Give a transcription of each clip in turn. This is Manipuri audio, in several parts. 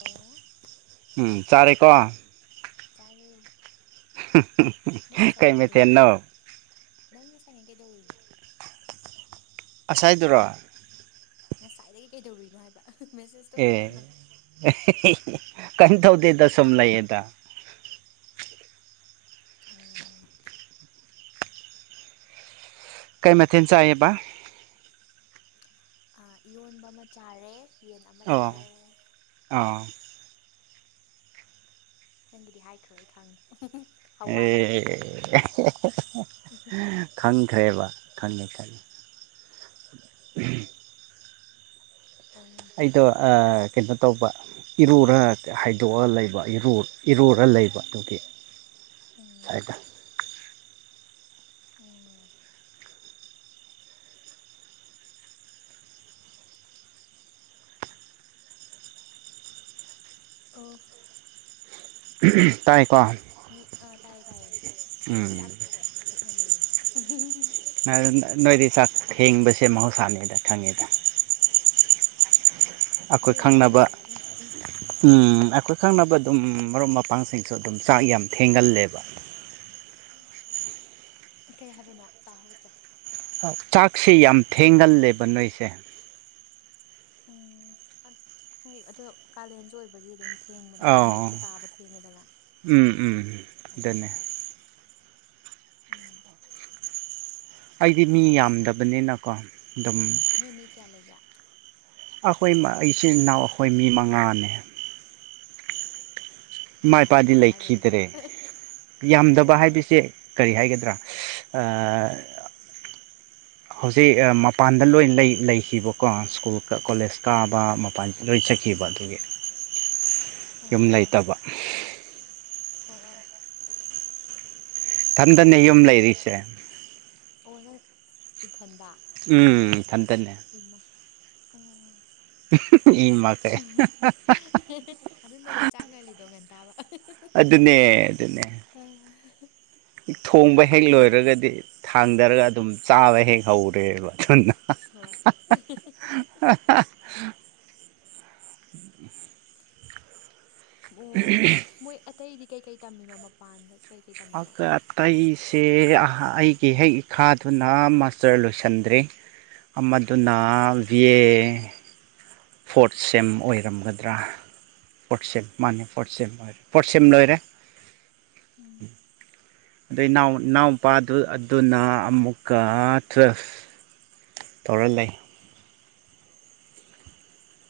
ꯑꯣ ꯎꯝ ꯆꯔꯀꯣ ꯆꯔꯦ ꯀꯩꯃꯦ ꯊꯅꯣ ꯅꯪꯅ ꯁꯪꯉꯦ ꯀꯩꯗꯧꯔꯤꯅꯣ ꯑꯁꯥꯏꯗꯨꯔꯣ ꯉꯁꯥꯏꯗꯒꯤ ꯀꯩꯗꯧꯔꯤꯅꯣ ꯍꯥꯏꯕ ꯃꯦꯁꯦꯖꯇꯣ ꯊꯥꯔꯝꯃꯒ ꯀꯩꯅ ꯊꯧꯗ ꯇ ꯁꯣꯝꯂ ꯌꯦꯗ ꯎꯝ ꯀꯩ ꯃꯊꯦꯜ ꯆꯥꯏꯑꯦꯕ ꯏꯔꯣꯟꯕ ꯑꯃ ꯆꯥꯔꯦ ꯌꯦꯟ ꯑꯃ ꯆꯥꯔꯦ ꯑꯥ ꯅꯪꯒꯤꯗꯤ ꯍꯥꯏꯈ꯭ꯔꯦ ꯑꯩ ꯈꯪꯉꯦ ꯍꯋꯥꯏ ꯑꯦ ꯈꯪꯈ꯭ꯔꯦꯕ ꯈꯪꯉꯦ ꯈꯪꯉꯤ ꯑꯥ ꯑꯩꯗꯣ ꯑ ꯀꯩꯅꯣ ꯇꯧꯕ ꯏꯔꯨꯔ ꯍꯥꯏꯗꯣꯛꯑ ꯂꯩꯕ ꯏꯔꯨꯔ ꯂꯩꯕ ꯑꯗꯨꯗꯤ ꯎꯝ ꯁꯥꯏꯗ ꯎꯝ ꯑꯣꯐ ꯇꯥꯏꯀꯣ ꯅꯣꯏ ꯑꯥ ꯇꯥꯏꯌꯦ ꯇꯥꯏꯌꯦ ꯅꯣꯏꯗꯤ ꯎꯝ ꯆꯥꯛꯇꯣꯛꯒ ꯌꯥꯝ ꯊꯦꯡꯅ ꯂꯩꯌꯦ ꯑꯗꯨꯝ ꯅꯣꯏꯗꯤ ꯆꯥꯛ ꯊꯦꯡꯕꯁꯦ ꯃꯍꯧꯁꯥꯅꯤꯗ ꯈꯪꯉꯤꯗ ꯑꯩꯈꯣꯏ ꯑꯩꯈꯣꯏꯔꯣꯝꯒꯤꯔꯣ ꯈꯪꯅꯕ ꯍꯥꯏꯁꯦ ꯑꯗꯨꯝ ꯑꯩꯈꯣꯏ ꯈꯪꯅꯕ ꯑꯗꯨꯝ ꯃꯔꯨꯞꯄ ꯄꯥꯡꯁꯤꯡꯁꯨ ꯑꯗꯨꯝ ꯆꯥꯛ ꯌꯥꯝ ꯊꯦꯡꯒꯜꯂꯦꯕ ꯀꯔꯤ ꯍꯥꯏꯕꯅꯣ ꯇꯥꯍꯧꯗ꯭ꯔꯦ ꯆꯥꯛꯁꯦ ꯌꯥꯝ ꯊꯦꯡꯒꯜꯂꯦꯕ ꯅꯣꯏꯁꯦ ꯎꯝ ꯍꯣꯏ ꯑꯗꯣ ꯀꯥꯂꯦꯟꯁꯨ ꯑꯣꯏꯕꯒꯤ ꯑꯗꯨꯝ ꯊꯦꯡꯕꯅꯤꯗ ꯑꯧ ꯅꯨꯃꯤꯠꯁꯨ ꯇꯥꯕ ꯊꯦꯡꯉꯦꯗꯅ ꯎꯝ ꯎꯝ ꯑꯗꯨꯅꯦ ꯑꯗꯨꯗꯨꯒꯤ ꯎꯝ ꯑꯩꯗꯤ ꯃꯤ ꯌꯥꯝꯗꯕꯅꯤꯅꯀꯣ ꯑꯗꯨꯝ ꯅꯣꯏ ꯃꯤ ꯀꯌꯥ ꯂꯩꯒꯦ ꯑꯩꯈꯣꯏ ꯏꯆꯤꯟ ꯏꯅꯥꯎ ꯑꯩꯈꯣꯏ ꯃꯤ ꯃꯉꯥꯅꯦ ꯏꯃꯥ ꯏꯄꯥꯗꯤ ꯌꯥꯝꯗꯕ ꯍꯥꯏꯕꯗꯨꯗ ꯂꯩꯈꯤꯗ꯭ꯔꯦ ꯑꯣ ꯌꯥꯝꯗꯕ ꯍꯥꯏꯕꯁꯦ ꯀꯔꯤ ꯍꯥꯏꯒꯗ꯭ꯔꯥ ꯑꯥ ꯍꯧꯖꯤꯛ ꯃꯄꯥꯟꯗ ꯂꯣꯏ ꯂꯩꯈꯤꯕꯀꯣ ꯁ꯭ꯀꯨꯜ ꯀꯣꯂꯦꯖ ꯀꯥꯕ ꯃꯄꯥꯟ ꯂꯣꯏ ꯆꯠꯈꯤꯕ ꯑꯗꯨꯒꯤ ꯑꯣ ꯌꯨꯝ ꯂꯩꯇꯕ ꯑꯣ ꯑꯣ ꯑꫭ ꯏꯊꯟꯗꯅ ꯌꯨꯝ ꯂꯩꯔꯤꯁꯦ ꯑꯣ ꯅꯪ ꯏꯊꯟꯗ ꯎꯝ ꯏꯊꯟꯇꯅꯦ ꯏꯃꯥ ꯑꯣ ꯏ ꯃꯥ [unintelligible] ꯑꯗꯨꯅꯅꯤ ꯆꯥꯛ ꯉꯜꯂꯤꯗꯣ ꯉꯟꯇꯥꯕ ꯑꯗꯨꯅꯦ ꯑꯗꯨꯅꯦ ꯑꯥ ꯊꯣꯡꯕ ꯍꯦꯛ ꯂꯣꯏꯔꯒꯗꯤ ꯊꯥꯡꯊꯔꯒ ꯑꯗꯨꯝ ꯆꯥꯕ ꯍꯦꯛ ꯍꯧꯔꯦꯕ ꯑꯗꯨꯅ ꯍꯣꯏ ꯑ [unintelligible] ꯑ [unintelligible] ꯑꯣ ꯃꯣꯏ ꯑꯇꯩꯗꯤ ꯀꯩꯀꯩ ꯇꯝꯃꯤꯅꯣ ꯃꯄꯥꯟꯗ ꯀꯩ ꯑꯣꯒ [unintelligible] ꯑꯩꯁꯦ ꯑꯩꯒꯤ ꯍꯦꯛ ꯏꯈꯥꯗꯨꯅ ꯃꯥꯁꯇꯔ ꯂꯣꯏꯁꯟꯗ꯭ꯔꯤ ꯑꯃꯗꯨꯅ ꯕꯤ ꯑꯦ ꯐꯣꯔꯠ ꯁꯦꯝ ꯑꯣꯏꯔꯝꯒꯗ꯭ꯔꯥ ꯐꯣꯔꯠ ꯁꯦꯝꯝ ꯃꯥꯅꯦ ꯐꯣꯔꯠ ꯁꯤꯝ ꯂꯣꯏꯔꯦ ꯐꯣꯔꯠ ꯁꯤꯝ ꯂꯣꯏꯔꯦ ꯎꯝ ꯑꯗꯩ ꯅꯥꯎ ꯑꯣ ꯅꯥꯎ ꯅꯨꯄꯥꯗꯨ ꯑꯗꯨꯅ ꯑꯃꯨꯛꯀ ꯇꯨꯋꯦꯜꯐ ꯇꯩꯔ ꯂꯩ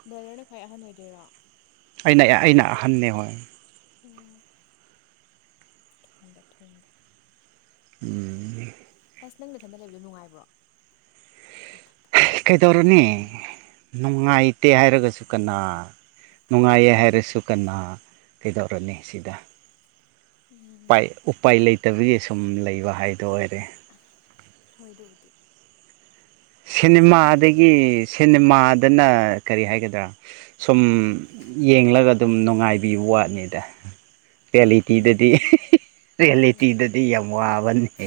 ꯕ꯭ꯔꯗꯔꯅ ꯈ꯭ꯋꯥꯏ ꯑꯍꯟ ꯑꯣꯏꯗꯣꯏꯔꯣ ꯑꯩꯅ ꯑꯩꯅ ꯑꯍꯟꯅꯦ ꯍꯣꯏ ꯑꯣ ꯊꯣꯡꯗ ꯊꯣꯡꯗ ꯎꯝ ꯑꯁ ꯅꯪ ꯅꯊꯟꯗ ꯂꯩꯕꯗꯣ ꯅꯨꯡꯉꯥꯏꯕ꯭ꯔꯣ ꯃꯊꯛꯇ ꯃꯊꯛꯇ ꯀꯩꯗꯧꯔꯅꯤ ꯅꯀꯣꯛ ꯃꯌꯥꯗ ꯅꯨꯡꯉꯥꯏꯇꯦ ꯍꯥꯏꯔꯒꯁꯨ ꯀꯅꯥ ꯅꯨꯡꯉꯥꯏꯌꯦ ꯍꯥꯏꯔꯁꯨ ꯀꯟꯅꯥ ꯀꯩꯗꯧꯔꯨꯅꯤ ꯁꯤꯗ ꯎꯝ ꯎꯄꯥꯏ ꯎꯄꯥꯏ ꯂꯩꯇꯕꯒꯤ ꯁꯨꯝ ꯂꯩꯕ ꯍꯥꯏꯗꯣ ꯑꯣꯏꯔꯦ ꯍꯣꯏ ꯑꯗꯨꯕꯨꯗꯤ ꯅꯣꯏ ꯁꯦꯅꯦꯃꯥꯗꯒꯤ ꯁꯦꯅꯦꯃꯥꯗꯅ ꯀꯔꯤ ꯍꯥꯏꯒꯗ꯭ꯔꯥ ꯁꯨꯝ ꯌꯦꯡꯂꯒ ꯑꯗꯨꯝ ꯅꯨꯡꯉꯥꯏꯕꯤꯕ ꯋꯥꯠꯅꯤꯗ ꯔ‌ꯦꯜꯂꯤꯇꯤꯗꯗꯤ ꯎꯝ ꯔ‌ꯦꯜꯂꯤꯇꯤꯗꯗꯤ ꯌꯥꯝ ꯋꯥꯕꯅꯦ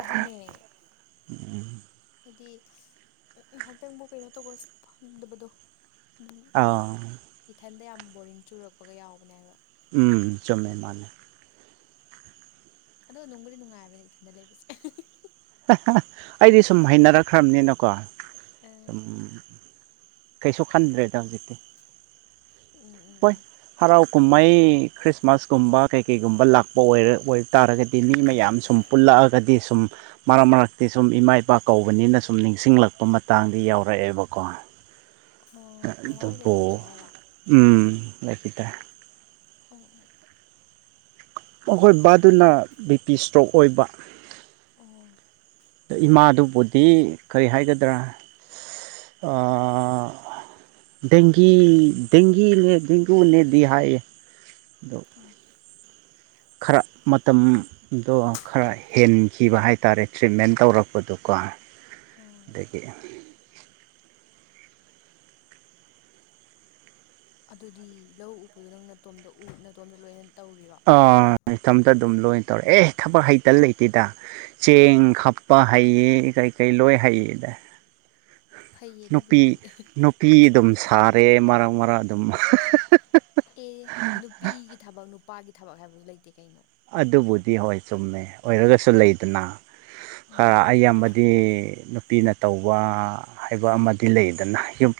ꯑꯗꯨꯅꯦ [unintelligible] ꯍꯥꯏꯗꯤ ꯍꯥꯏꯍꯥꯛꯇꯪꯕꯨꯛ ꯀꯩꯅꯣ ꯇꯧꯕ ꯐꯪꯗꯕꯗꯣ ꯑꯥ ꯏꯊꯟꯗ ꯌꯥꯝ ꯕꯣꯔꯤꯡ ꯆꯨꯔꯛꯄꯒ ꯌꯥꯎꯕꯅꯦꯕ ꯎꯝ ꯆꯨꯝꯃꯦ ꯃꯥꯅꯦ ꯑꯗꯣ ꯅꯨꯡꯕꯨꯗꯤ ꯅꯨꯡꯉꯥꯏꯕꯅꯦ ꯏꯊꯟꯗ ꯂꯩꯕꯁꯦ ꯑꯩꯗꯤ ꯁꯨꯝ ꯍꯩꯅꯔꯛꯈ꯭ꯔꯕꯅꯤꯅꯀꯣ ꯑ ꯁꯨꯝ ꯀꯩꯁꯨ ꯈꯟꯗ꯭ꯔꯦꯗ ꯍꯧꯖꯤꯛꯇꯤ ꯎꯝ ꯎꯝ ꯍꯣꯏ ꯎꯝ ꯍꯔꯥꯎ ꯀꯨꯝꯍꯩ ꯈ꯭ꯔꯤꯁꯃꯥꯁꯀꯨꯝꯕ ꯀꯩ ꯀꯩꯒꯨꯝꯕ ꯂꯥꯛꯄ ꯑꯣꯏ ꯇꯥꯔꯒꯗꯤ ꯃꯤ ꯃꯌꯥꯝ ꯁꯨꯝ ꯄꯨꯜꯂꯛꯑꯒꯗꯤ ꯁꯨꯝ ꯃꯔꯛ ꯃꯔꯛꯇꯤ ꯁꯨꯝ ꯏꯃꯥ ꯏꯄꯥ ꯀꯧꯕꯅꯤꯅ ꯁꯨꯝ ꯅꯤꯡꯁꯤꯡꯂꯛꯄ ꯃꯇꯥꯡꯗꯤ ꯌꯥꯎꯔꯛꯑꯦꯕꯀꯣ ꯑꯣ ꯃꯃꯥ ꯍꯣꯏ ꯕꯣ ꯂꯩꯈꯤꯗ꯭ꯔꯦ ꯍꯥꯏꯔꯣ ꯎꯝ ꯂꯩꯄꯤꯗ ꯑꯣ ꯑꯣ ꯃꯈꯣꯏ ꯕꯥꯗꯨꯅ ꯕꯤ ꯄꯤ ꯏꯁꯇ꯭ꯔꯣꯛ ꯑꯣꯏꯕ ꯑꯣ ꯏꯃꯥꯗꯨꯕꯨꯗꯤ ꯀꯔꯤ ꯍꯥꯏꯒꯗ꯭ꯔꯥ ꯑꯥ ꯗꯦꯡꯒꯤ ꯗꯦꯡꯒꯤ ꯗꯦꯡꯒꯨꯅꯦꯗꯤ ꯍꯥꯏꯌꯦ ꯎꯝ ꯈꯔ ꯃꯇꯝꯗꯣ ꯈꯔ ꯍꯦꯟꯈꯤꯕ ꯍꯥꯏꯇꯥꯔꯦ ꯇ꯭ꯔꯤꯠꯃꯦꯟ ꯇꯧꯔ ꯇꯧꯔꯛꯄꯥꯗꯨ ꯀꯣ ꯑꯥ [unintelligible] ꯑꯗꯨꯗꯤ ꯂꯧ ꯎꯕꯄꯗꯨ ꯅꯪ ꯅꯇꯣꯝꯗ ꯎ ꯅꯇꯣꯝꯗ ꯂꯣꯏꯅ ꯇꯧꯔꯤꯔꯣ ꯑꯥ ꯏꯊꯣꯝꯇ ꯑꯗꯨꯝ ꯂꯣꯏꯅ ꯇꯧꯔꯦ ꯑꯦ ꯊꯕꯛ ꯍꯩꯇꯥ ꯂꯩꯇꯦꯗ ꯆꯦꯡ ꯈꯞꯄ ꯍꯩꯌꯦ ꯀꯩꯀꯩ ꯂꯣꯏ ꯍꯩꯌꯦꯗ ꯐꯩꯌꯦ ꯅꯨꯄꯤ ꯑꯗꯨꯕꯨꯗꯤ ꯅꯨꯄꯤ ꯑꯗꯨꯝ ꯁꯥꯔꯦ ꯃꯔꯛ ꯃꯔꯛ ꯑꯗꯨꯝ ꯑꯦ ꯅꯨꯄꯤꯒꯤ ꯊꯕꯛ ꯅꯨꯄꯥꯒꯤ ꯊꯕꯛ ꯍꯥꯏꯕꯁꯨ ꯂꯩꯇꯦ ꯀꯩꯅꯣ ꯑꯗꯨꯕꯨꯗꯤ ꯍꯣꯏ ꯆꯨꯝꯃꯦ ꯑꯣꯏꯔꯒꯁꯨ ꯂꯩꯗꯅ ꯈꯔ ꯎꯝ ꯑꯌꯥꯝꯕꯗꯤ ꯅꯨꯄꯤꯅ ꯇꯧꯕ ꯍꯥꯏꯕ ꯑꯃꯗꯤ ꯂꯩꯗꯅꯨꯝ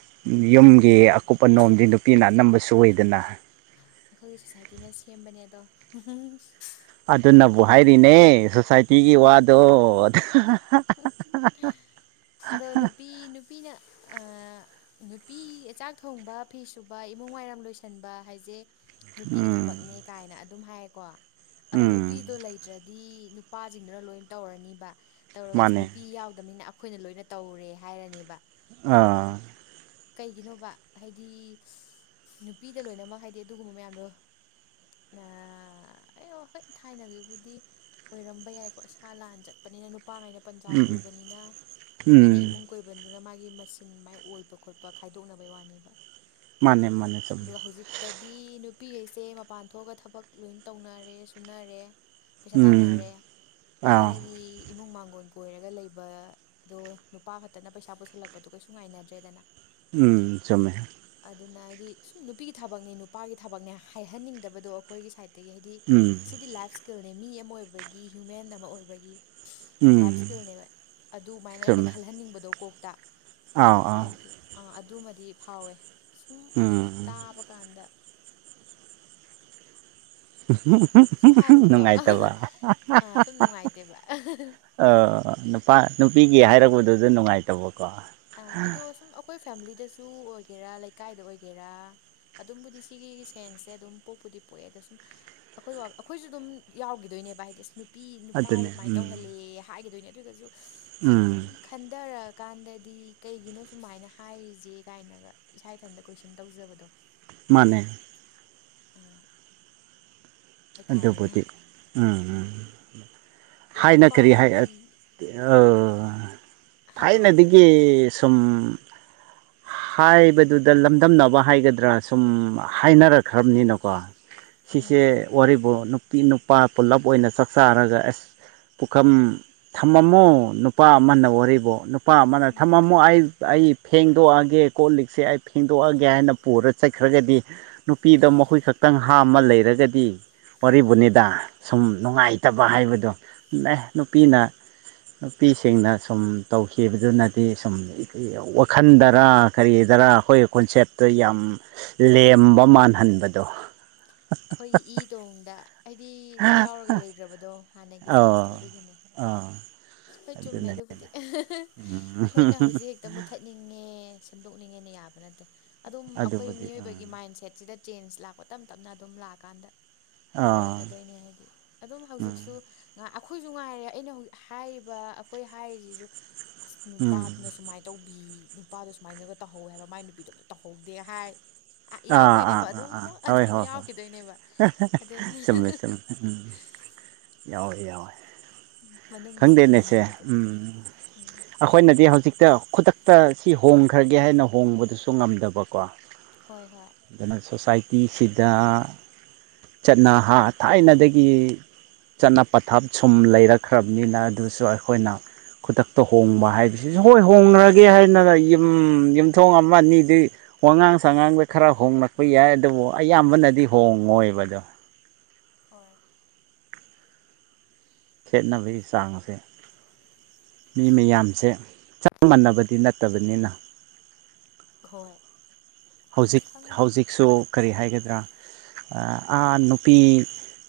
ꯌꯨꯝꯒꯤ ꯑꯀꯨꯞꯄ ꯅꯣꯝꯗꯤ ꯅꯨꯄꯤꯅ ꯑꯅꯝꯕꯁꯨ ꯑꯣꯏꯗꯅ ꯑꯩꯈꯣꯏꯒꯤ ꯁꯣꯁꯥꯏꯇꯤꯅ ꯁꯦꯝꯕꯅꯦ ꯑꯗꯣ ꯑꯗꯨꯅꯕꯨ ꯍꯥꯏꯔꯤꯅꯦ ꯁꯣꯁꯥꯏꯇꯤꯒꯤ ꯋꯥꯗꯣ [unintelligible] ꯑꯥꯗꯣ ꯅꯨꯄꯤ ꯅꯨꯄꯤꯅ ꯅꯨꯄꯤ ꯆꯥꯛ ꯊꯣꯡꯕ ꯐꯤ ꯁꯨꯕ ꯏꯃꯨꯡ ꯋꯥꯏꯔꯝ ꯂꯣꯏꯁꯟꯕ ꯍꯥꯏꯁꯦ ꯅꯨꯄꯤꯒꯤ ꯎꯝ ꯊꯕꯛꯅꯦ ꯀꯥꯏꯅ ꯑꯗꯨꯝ ꯍꯥꯏꯌꯦꯀꯣ ꯑꯗꯣ ꯎꯝ ꯅꯨꯄꯤꯗꯣ ꯂꯩꯇ꯭ꯔꯗꯤ ꯅꯨꯄꯥꯁꯤꯡꯗꯨꯅ ꯂꯣꯏꯅ ꯇꯧꯔꯅꯤꯕ ꯇꯧꯔꯒ ꯑꯁ ꯃꯥꯅꯦ ꯅꯨꯄꯤ ꯌꯥꯎꯗꯕꯅꯤꯅ ꯑꯩꯈꯣꯏꯅ ꯂꯣꯏꯅ ꯇꯧꯔꯦ ꯍꯥꯏꯔꯅꯦꯕ ꯑꯗꯣ ꯑꯥ ꯀꯩꯒꯤꯅꯣꯕ ꯍꯥꯏꯗꯤ ꯅꯨꯄꯤꯗ ꯂꯣꯏꯅꯃꯛ ꯍꯥꯏꯗꯤ ꯑꯗꯨꯒꯨꯝꯕ ꯃꯌꯥꯝꯗꯣ ꯑꯩ ꯍꯣꯏ ꯊꯥꯏꯅꯒꯤꯕꯨꯗꯤ ꯑꯣꯏꯔꯝꯕ ꯌꯥꯏꯀꯣ ꯁꯥꯥ ꯂꯥꯟ ꯆꯠꯄꯅꯤꯅ ꯅꯨꯄꯥꯉꯥꯏꯅ ꯄꯟꯖꯥꯎ ꯎꯝ ꯎꯝ ꯄꯨꯕꯅꯤꯅ ꯅꯨꯄꯤꯅ ꯎꯝ ꯏꯃꯨꯡ ꯀꯣꯏꯕꯟꯗꯨꯅ ꯃꯥꯒꯤ ꯃꯁꯤꯡꯆꯤꯟ ꯃꯥꯏ ꯑꯣꯏꯕ ꯈꯣꯠꯄ ꯈꯥꯏꯗꯣꯛꯅꯕꯩ ꯋꯥꯅꯦꯕ ꯃꯥꯅꯦ ꯃꯥꯅꯦ ꯆꯨꯝꯃꯦ ꯑꯗꯨꯒ ꯍꯧꯖꯤꯛ ꯑꯗꯗꯤ ꯅꯨꯄꯤꯈꯩꯁꯦ ꯃꯄꯥꯟ ꯊꯣꯛꯑꯒ ꯊꯕꯛ ꯂꯣꯏ ꯇꯧꯅꯔꯦ ꯁꯨꯅꯔꯦ ꯄꯩꯁꯥ ꯎꯝ ꯇꯥꯟꯅꯔꯦ ꯑꯥꯎ ꯊꯥꯏꯅꯒꯤ ꯏꯃꯨꯡ ꯃꯥꯡꯒꯣꯟ ꯀꯣꯏꯔꯒ ꯂꯩꯕ ꯑꯗꯣ ꯅꯨꯄꯥ ꯈꯛꯇꯅ ꯄꯩꯁꯥ ꯄꯨꯁꯜꯂꯛꯄꯗꯨꯣ ꯀꯩꯁꯨ ꯉꯥꯏꯅꯗ꯭ꯔꯦꯗꯅ ꯎꯝ ꯆꯨꯝꯃꯦ ꯑꯗꯨꯅ ꯍꯥꯏꯗꯤ ꯁꯨꯝ ꯅꯨꯄꯤꯒꯤ ꯊꯕꯛꯅꯦ ꯅꯨꯄꯥꯒꯤ ꯊꯕꯛꯅꯦ ꯍꯥꯏꯍꯟꯅꯤꯡꯗꯕꯗꯣ ꯑꯩꯈꯣꯏꯒꯤ ꯁꯥꯏꯠꯇ ꯑꯗꯒꯤ ꯍꯥꯏꯗꯤ ꯎꯝ ꯑꯁꯤꯗꯤ ꯂꯥꯏꯐ ꯁ꯭ꯀꯤꯜꯅꯦ ꯃꯤ ꯑꯃ ꯑꯣꯏꯕꯒꯤ ꯍ꯭ꯌꯨꯃꯦꯟ ꯑꯃ ꯑꯣꯏꯕꯒꯤ ꯎꯝ ꯂꯥꯏꯞ ꯏꯁꯀꯤꯜꯅꯦꯕ ꯑꯗꯨꯃꯥꯏꯅ ꯑꯩꯅ ꯆꯨꯝꯃꯦ ꯈꯜꯍꯟꯅꯤꯡꯕꯗꯣ ꯀꯣꯛꯇ ꯑꯥꯎ ꯑꯥꯎ ꯑꯗꯨ ꯑꯗꯨꯃꯗꯤ ꯐꯥꯎꯋꯦ ꯁꯨꯝ ꯎꯝ ꯇꯥꯕꯀꯥꯟꯗ ꯁꯨꯝ ꯍꯥꯏꯕꯅꯤꯀꯣ ꯅꯨꯡꯉꯥꯏꯇꯥꯕ ꯑꯥ ꯁꯨꯝ ꯅꯨꯡꯉꯥꯏꯇꯦꯕ ꯅꯨꯄꯥ ꯅꯨꯄꯤꯒꯤ ꯍꯥꯏꯔꯛꯄꯗꯨꯗ ꯅꯨꯡꯉꯥꯏꯇꯕꯀꯣ꯫ ꯑ ꯑꯗꯣ ꯁꯨꯝ ꯑꯈꯣꯏ ꯐꯦꯃꯤꯂꯤꯗꯁꯨ ꯑꯣꯏꯒꯦꯔꯥ ꯂꯩꯀꯥꯏꯗ ꯑꯣꯏꯒꯦꯔꯥ ꯑꯗꯨꯝꯕꯨꯗꯤ ꯁꯤꯒꯤ ꯁꯦꯟꯁꯁꯦ ꯑꯗꯨꯝ ꯄꯣꯛꯄꯨꯗꯤ ꯄꯣꯛꯑꯦ ꯑꯗ ꯁꯨꯝ ꯑꯩꯈꯣꯏꯋꯥ ꯑꯩꯈꯣꯏꯁꯨ ꯑꯗꯨꯝ ꯌꯥꯎꯈꯤꯗꯣꯏꯅꯦꯕ ꯍꯥꯏꯗꯤꯁ ꯅꯨ ꯅꯨꯄꯤ ꯅꯨꯄꯥ ꯑꯗꯨꯅꯦ ꯑꯗꯨꯃꯥꯏꯅ ꯎꯝ ꯇꯧꯍꯜꯂꯦ ꯍꯥꯏꯒꯗꯣꯏꯅꯦ ꯑꯗꯨꯒꯁꯨ ꯁꯨꯝ ꯎꯝ ꯈꯟꯊꯔꯛꯑꯀꯥꯟꯗ ꯗꯤ ꯀꯩꯒꯤꯅꯣ ꯁꯨꯃꯥꯏꯅ ꯍꯥꯏꯔꯤꯁꯦ ꯀꯥꯏꯅꯒ ꯏꯁꯥ ꯏꯊꯟꯇ ꯀꯣꯏꯁꯟ ꯇꯧꯖꯕꯗꯣ ꯃꯅꯦ꯫ ꯑꯥ ꯍꯥꯏꯇꯥꯔꯦꯅꯦ ꯑꯗꯨꯕꯨꯗꯤ ꯎꯝ ꯑꯥ ꯎꯝ ꯑꯗꯨꯝ ꯊꯥꯏꯅ ꯅꯨꯄꯥ ꯀꯔꯤ ꯍꯥꯏ ꯑ ꯅꯨꯄꯤ ꯍꯥꯏꯔꯛꯑꯣ ꯊꯥꯏꯅꯗꯤ ꯒꯤ ꯁꯨꯝ ꯍꯥꯏꯕꯗꯨꯗ ꯂꯝꯗꯝꯅꯕ ꯍꯥꯏꯒꯗ꯭ꯔꯥ ꯁꯨꯝ ꯍꯥꯏꯅꯔꯛꯈ꯭ꯔꯅꯤꯅꯀꯣ ꯎꯝ ꯁꯤꯁꯦ ꯋꯥꯔꯤꯕꯨ ꯅꯨꯄꯤ ꯅꯨꯄꯥ ꯄꯨꯜꯂꯞ ꯑꯣꯏꯅ ꯆꯥꯛꯆꯥꯥꯔꯒ ꯑꯦꯁ ꯄꯨꯈꯝ ꯊꯝꯃꯝꯃꯣ ꯅꯨꯄꯥ ꯑꯃꯅ ꯋꯥꯔꯤꯕꯣ? ꯅꯨꯄꯥ ꯑꯃꯅ ꯎꯝ ꯎꯝ ꯊꯝꯃꯝꯃꯣ ꯑꯩ ꯑꯩ ꯐꯦꯡ ꯐꯦꯡꯗꯣꯛꯑꯒꯦ ꯀꯣꯜ ꯂꯤꯛꯁꯦ ꯑꯩ ꯐꯦꯡꯗꯣꯛꯑꯒꯦ ꯍꯥꯏꯅ ꯄꯨꯔ ꯆꯠꯈ꯭ꯔꯒꯗꯤ ꯅꯨꯄꯤꯗ ꯃꯈꯨꯠ ꯈꯛꯇꯪ ꯍꯥꯝꯃ ꯂꯩꯔꯒꯗꯤ ꯎꯝ ꯋꯥꯔꯤꯕꯨꯅꯤꯗꯥ ꯁꯨꯝ ꯅꯨꯡꯉꯥꯏꯇꯕ ꯍꯥꯏꯕꯗꯣ ꯑꯦ ꯅꯨꯄꯤꯅ ꯅꯨꯄꯤꯁꯤꯡꯅ ꯁꯨꯝ ꯇꯧꯈꯤꯕꯗꯨꯅꯗꯤ ꯁꯨꯝ ꯋꯥꯈꯜꯗ ꯔꯥ ꯀꯔꯤꯒꯤꯗꯔꯥ ꯑꯩꯈꯣꯏꯒꯤ ꯀꯣꯟꯁꯦꯞꯇꯣ ꯌꯥꯝ ꯂꯦꯝꯕ ꯃꯥꯅꯦ ꯃꯥꯟꯍꯟꯕꯗꯣ ꯑꯩꯈꯣꯏꯒꯤ ꯏ ꯇꯣꯡꯗ ꯍꯥꯏꯗꯤ ꯑꯗꯨꯝ ꯌꯥꯎꯔꯒ ꯂꯩꯈ꯭ꯔꯕꯗꯣ ꯍꯥꯟꯅꯒꯤ ꯑꯧ ꯁꯦꯟꯁꯇꯣ ꯑꯗꯨꯒꯤꯅꯦ꯫ ꯑꯥ ꯍ‌ꯣꯏ ꯆꯨꯝꯃꯦ ꯑꯗꯨꯅꯦ ꯑꯗꯨꯕꯨꯗꯤ ꯎꯝ ꯑꯩꯈꯣꯏꯅ ꯍꯧꯖꯤꯛ ꯇ ꯃꯨꯠꯊꯠꯅꯤꯡꯉꯦ ꯁꯦꯝꯗꯣꯛꯅꯤꯡꯉꯦꯅ ꯌꯥꯕ ꯅꯠꯇꯦ ꯑꯗꯨꯝ ꯑꯈꯣꯏ ꯑꯗꯨꯕꯨꯗꯤ ꯎꯝ ꯃꯤꯑꯣꯏꯕꯒꯤ ꯃꯥꯏꯟ ꯁꯦꯠꯁꯤꯗ ꯆꯦꯟꯖ ꯂꯥꯛꯄ ꯇꯞ ꯇꯞꯅ ꯑꯗꯨꯝ ꯂꯥꯛꯑꯀꯥꯟꯗ ꯑꯥ ꯑꯣꯏꯔꯛꯀꯗꯣꯏꯅꯦ ꯍꯥꯏꯗꯤ ꯑꯗꯨꯝ ꯎꯝ ꯍꯧꯖꯤꯛꯁꯨ ꯑꯈꯣꯏꯁꯨ ꯉꯥꯏꯔꯦ ꯑꯩꯅ ꯍ ꯍꯥꯏꯔꯤꯕ ꯑꯈꯣꯏ ꯍꯥꯏꯔꯤꯁꯤꯁꯨ ꯑꯁ ꯎꯝ ꯅꯨꯄꯥꯗꯨꯅ ꯁꯨꯃꯥꯏꯅ ꯇꯧꯕꯤ ꯅꯨꯄꯥꯗꯣ ꯁꯨꯃꯥꯏꯅꯒ ꯇꯧꯍꯧꯋꯦ ꯍꯥꯏꯕ ꯃꯥꯏ ꯅꯨꯄꯤꯗꯣ ꯑꯝꯇ ꯇꯧꯍꯧꯗꯦ ꯍꯥꯏ ꯑ ꯑꯥ ꯌꯥꯎꯗꯣꯏꯅꯦꯕ ꯑꯥ ꯑꯥ ꯑꯗꯨꯝ ꯑꯥ ꯍꯣꯏ ꯑꯗꯨꯝ ꯍꯣꯏ ꯍꯣꯏ ꯌꯥꯎꯈꯤꯗꯣꯏꯅꯦꯕ ꯑꯗꯨ ꯆꯨꯝꯃꯦ ꯆꯨꯝꯃꯦ ꯎꯝ ꯌꯥꯎꯋꯦ ꯌꯥꯎꯋꯦ ꯃꯅꯨꯡꯗ ꯁꯨꯝ ꯑꯣꯏꯍꯟꯅꯤꯡꯕꯗꯨꯅꯤ꯫ ꯑꯈꯣꯏꯅꯗꯤ ꯍꯧꯖꯤꯛꯇ ꯈꯨꯗꯛꯇ ꯁꯤ ꯍꯣꯡꯈ꯭ꯔꯒꯦ ꯍꯥꯏꯅ ꯍꯣꯡꯕꯗꯨꯁꯨ ꯉꯝꯗꯕꯀꯣ꯫ ꯍꯣꯏ ꯍꯣꯏ ꯑꯗꯨꯅ ꯁꯣꯁꯥꯏꯇꯤꯁꯤꯗ ꯆꯠꯅꯍꯥ ꯊꯥꯏꯅꯗꯒꯤ꯫ ꯆꯠꯅ ꯄꯊꯥꯞ ꯁꯨꯝ ꯂꯩꯔꯛꯈ꯭ꯔꯕꯅꯤꯅ ꯑꯗꯨꯁꯨ ꯑꯩꯈꯣꯏꯅ ꯈꯨꯗꯛꯇ ꯍꯣꯡꯕ ꯍꯥꯏꯕꯁꯤꯁꯨ ꯍꯣꯏ ꯍꯣꯡꯅꯔꯒꯦ ꯍꯥꯏꯗꯅ ꯌꯨꯝ ꯌꯨꯝꯊꯣꯡ ꯑꯃ ꯑꯅꯤꯗꯤ ꯋꯥꯉꯥꯡ ꯁꯥꯉꯥꯡꯗ ꯈꯔ ꯍꯣꯡꯂꯛꯄ ꯌꯥꯏ ꯑꯗꯨꯕꯨ ꯑꯌꯥꯝꯕꯅꯗꯤ ꯍꯣꯡꯉꯣꯏꯕꯗꯣ꯫ ꯍꯣꯏ ꯈꯦꯠꯅꯕꯒꯤ ꯆꯥꯡ ꯁꯦ꯫ ꯃꯤ ꯃꯌꯥꯝꯁꯦ ꯆꯞ ꯃꯥꯟꯅꯕꯗꯤ ꯅꯠꯇꯕꯅꯤꯅ ꯈꯣꯏ ꯍꯧꯖꯤꯛ ꯍꯧꯖꯤꯛꯁꯨ ꯀꯔꯤ ꯍꯥꯏꯒꯗ꯭ꯔꯥ ꯑꯥ ꯅꯨꯄꯤ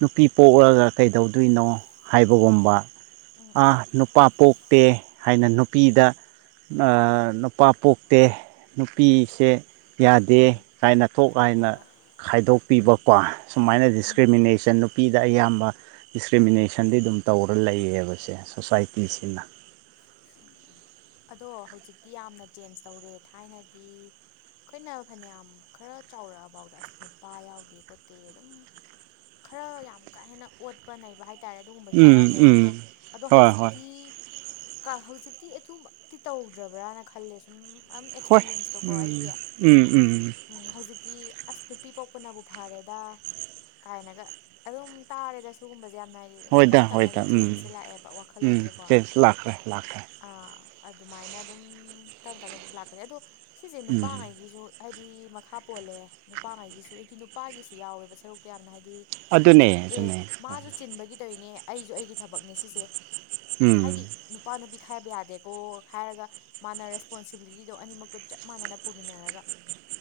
ꯅꯨꯄꯤ ꯄꯣꯛꯔꯒ ꯀꯩꯗꯧꯗꯣꯏꯅꯣ ꯍꯥꯏꯕꯒꯨꯝꯕ ꯎꯝ ꯎꯝ ꯑ ꯎꯝ ꯅꯨꯄꯥ ꯄꯣꯛꯇꯦ ꯍꯥꯏꯅ ꯅꯨꯄꯤꯗ ꯅꯨꯄꯥ ꯄꯣꯛꯇꯦ ꯅꯨꯄꯤꯁꯦ ꯌꯥꯗꯦ ꯍꯣꯏ ꯀꯥꯏꯅ ꯊꯣꯛ ꯍꯣꯏ ꯀꯥꯏꯅ ꯍꯣꯏ ꯎꯝ ꯈꯥꯏꯗꯣꯛꯄꯤꯕꯀꯣ ꯁꯨꯃꯥꯏꯅ ꯎꯝ ꯗꯤꯁꯀ꯭ꯔꯤꯃꯤꯅꯦꯁꯟꯗꯨ ꯅꯨꯄꯤꯗ ꯑꯌꯥꯝꯕ ꯗꯤꯁꯀ꯭ꯔꯤꯃꯤꯅꯦꯁꯟꯗꯤ ꯑꯗꯨꯝ ꯇꯧꯔ ꯂꯩꯌꯦꯕꯁꯦ ꯁꯣꯁꯥꯏꯇꯤ ꯎꯝ ꯑꯗꯣ ꯍꯧꯖꯤꯛꯇꯤ ꯌꯥꯝꯅ ꯆꯦꯟꯖ ꯇꯧꯔꯦ ꯊꯥꯏꯅꯗꯤ ꯑꯩꯈꯣꯏꯅ ꯐꯅꯌꯥꯝ ꯈꯔ ꯆꯥꯎꯔꯛꯑꯐꯥꯎꯗ ꯑꯁ ꯅꯨꯄꯥ ꯌꯥꯎꯗꯦ ꯈꯣꯠꯇꯦ ꯑꯗꯨꯝ ꯈꯔ ꯌꯥꯝ ꯀꯥ ꯍꯦꯟꯅ ꯑꯣꯠꯄ ꯅꯩꯕ ꯍꯥꯏꯇꯥꯔꯦ ꯑꯗꯨꯒꯨꯝꯕ ꯎꯝ ꯇꯥꯔꯝꯃꯦꯕꯀꯣ ꯎꯝ ꯑꯗꯣ ꯍꯣꯏ ꯍꯧꯖꯤꯛ ꯍꯣꯏ ꯇꯤ ꯀ ꯍꯧꯖꯤꯛꯇꯤ ꯑꯗꯨꯃꯛꯇꯤ ꯇꯧꯗ꯭ꯔꯕ꯭ꯔꯥꯅ ꯈꯜꯂꯦ ꯁꯨꯝ ꯑꯝ ꯍꯣꯏ ꯑꯦꯛꯁꯄꯤꯔꯤꯌꯦꯟꯁꯇꯨꯀꯣ ꯑꯩꯒꯤ ꯎꯝ ꯎꯝ ꯎꯝ ꯍꯧꯖꯤꯛꯇꯤ ꯑꯁ ꯅꯨꯄꯤ ꯄꯣꯛꯄꯅꯕꯨ ꯐꯥꯔꯦꯗ ꯀꯥꯏꯅꯒ ꯑꯗꯨꯝ ꯇꯥꯔꯦꯗ ꯁꯤꯒꯨꯝꯕꯁꯦ ꯌꯥꯝꯅ ꯍꯥꯏꯗꯤ ꯑꯗꯨꯝ ꯍꯣꯏꯗ ꯇꯞ ꯍꯣꯏꯗ ꯇꯞꯅꯗꯤ ꯎꯝ ꯆꯦꯟꯖꯁꯦ ꯂꯥꯛꯑꯦꯕ ꯋꯥꯈꯜ ꯎꯝ ꯆꯦꯟꯖ ꯂꯥꯛꯈ꯭ꯔꯦ ꯂꯥꯛꯈ꯭ꯔꯦ ꯑꯥ ꯑꯗꯨꯃꯥꯏꯅ ꯑꯗꯨꯝ ꯇꯞꯅ ꯇꯞꯅꯗꯤ ꯂꯥꯛꯀꯅꯤ ꯑꯗꯣ ꯁꯤꯁꯦ ꯎꯝ ꯅꯨꯄꯥꯉꯩꯒꯤꯁꯨ ꯍꯥꯏꯗꯤ ꯃꯈꯥ ꯄꯣꯜꯂꯦ ꯅꯨꯄꯥꯉꯩꯒꯤꯁꯨ ꯍꯥꯏꯗꯤ ꯅꯨꯄꯥꯒꯤꯁꯨ ꯌꯥꯎꯋꯦꯕ ꯁꯔꯨꯛꯇꯣ ꯌꯥꯝꯅ ꯍꯥꯏꯗꯤ ꯗꯤ ꯑꯗꯨꯅꯦ ꯑꯦ ꯑꯗꯨꯅꯦ ꯃꯥꯁꯨ ꯆꯤꯟꯕꯒꯤ ꯇꯧꯅꯦ ꯑꯩꯁꯨ ꯑꯩꯒꯤ ꯊꯕꯛꯅꯦ ꯁꯤꯁꯦ ꯍꯥꯏꯗꯤ ꯎꯝ ꯅꯨꯄꯥ ꯅꯨꯄꯤ ꯈꯥꯏꯕ ꯌꯥꯗꯦꯀꯣ ꯍꯥꯏꯔꯒ ꯃꯥꯅ ꯔꯦꯁꯄꯣꯟꯁꯤꯕꯤꯂꯤꯇꯤꯗꯣ ꯑꯅꯤꯃꯛꯇꯣ ꯆꯞ ꯃꯥꯟꯅꯅ ꯄꯨꯃꯤꯟꯅꯔꯒ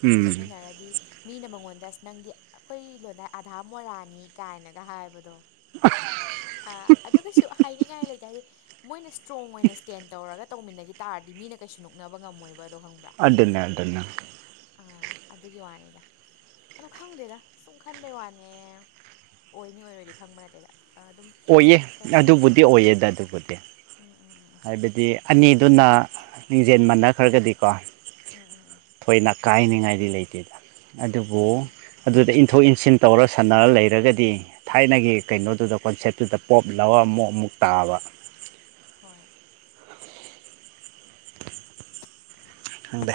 ꯎꯝ ꯆꯠꯃꯤꯟꯅꯔꯗꯤ ꯃꯤꯅ ꯃꯉꯣꯟꯗ ꯑꯁ ꯅꯪꯗꯤ ꯑꯈꯣꯏ ꯂꯣꯟꯗꯥꯏ ꯑꯙꯥ ꯃꯣꯔꯥꯅꯤ ꯀꯥꯏꯅꯒ ꯍꯥꯏꯕꯗꯣ [inaudible] ꯑ ꯑꯗꯨ ꯀꯩꯁꯨ ꯍꯥꯏꯅꯤꯡꯉꯥꯏ ꯂꯩꯇ‌ꯦ ꯍꯥꯏꯗꯤ ꯃꯣꯏꯅ ꯏꯁꯇ꯭ꯔꯣꯡ ꯑꯣꯏꯅ ꯁ꯭ꯇꯦꯟ ꯇꯧꯔꯒ ꯇꯧꯃꯤꯟꯅꯒꯤ ꯇꯥꯔꯗꯤ ꯃꯤꯅ ꯀꯩꯁꯨ ꯅꯣꯛꯅꯕ ꯉꯝꯃꯣꯏꯕꯗꯣ ꯈꯪꯕ꯭ꯔꯥ ꯑꯗꯨꯅ ꯑꯗꯨꯅ ꯑꯥ ꯑꯗꯨꯒꯤ ꯋꯥꯅꯤꯗ ꯑꯗꯨ ꯈꯪꯗꯦꯗ ꯁꯨꯝ ꯈꯟꯕꯩ ꯋꯥꯅꯦ ꯑꯣꯏꯅꯤ ꯑꯣꯏꯔꯣꯏꯗꯤ ꯈꯪꯕ ꯅꯠꯇꯦꯗ ꯑꯗꯨꯝ ꯑꯣꯏꯌꯦ ꯀꯩ ꯍꯥꯏꯗꯣꯏꯅꯣ ꯑꯗꯨꯕꯨꯗꯤ ꯎꯝ ꯑꯣꯏꯌꯦꯗ ꯑꯗꯨꯕꯨꯗꯤ ꯎꯝ ꯎꯝ ꯎꯝ ꯍꯥꯏꯕꯗꯤ ꯑꯅꯤꯗꯨꯅ ꯂꯤꯡꯖꯦꯜ ꯃꯥꯟꯅꯈ꯭ꯔꯒꯗꯤꯀꯣ ꯎꯝ ꯎꯝ ꯎꯝ ꯊꯣꯏꯅ ꯀꯥꯏꯅꯤꯡꯉꯥꯏꯗꯤ ꯂꯩꯇꯦꯗ ꯑꯗꯨꯕꯨ ꯍꯣꯏ ꯑꯗꯨꯗ ꯏꯟꯊꯣꯛ ꯏꯟꯁꯤꯟ ꯇꯧꯔ ꯁꯥꯟꯟꯅꯔ ꯂꯩꯔꯒꯗꯤ ꯊꯥꯏꯅꯒꯤ ꯀꯩꯅꯣꯗꯨꯗ ꯀꯣꯟꯁꯦꯞ ꯇꯨꯗ ꯄꯣꯞ ꯂꯧꯔꯒ ꯑꯃꯨꯛ ꯑꯃꯨꯛ ꯇꯥꯕ ꯍꯣꯏ [inaudible] ꯈꯪꯗꯦ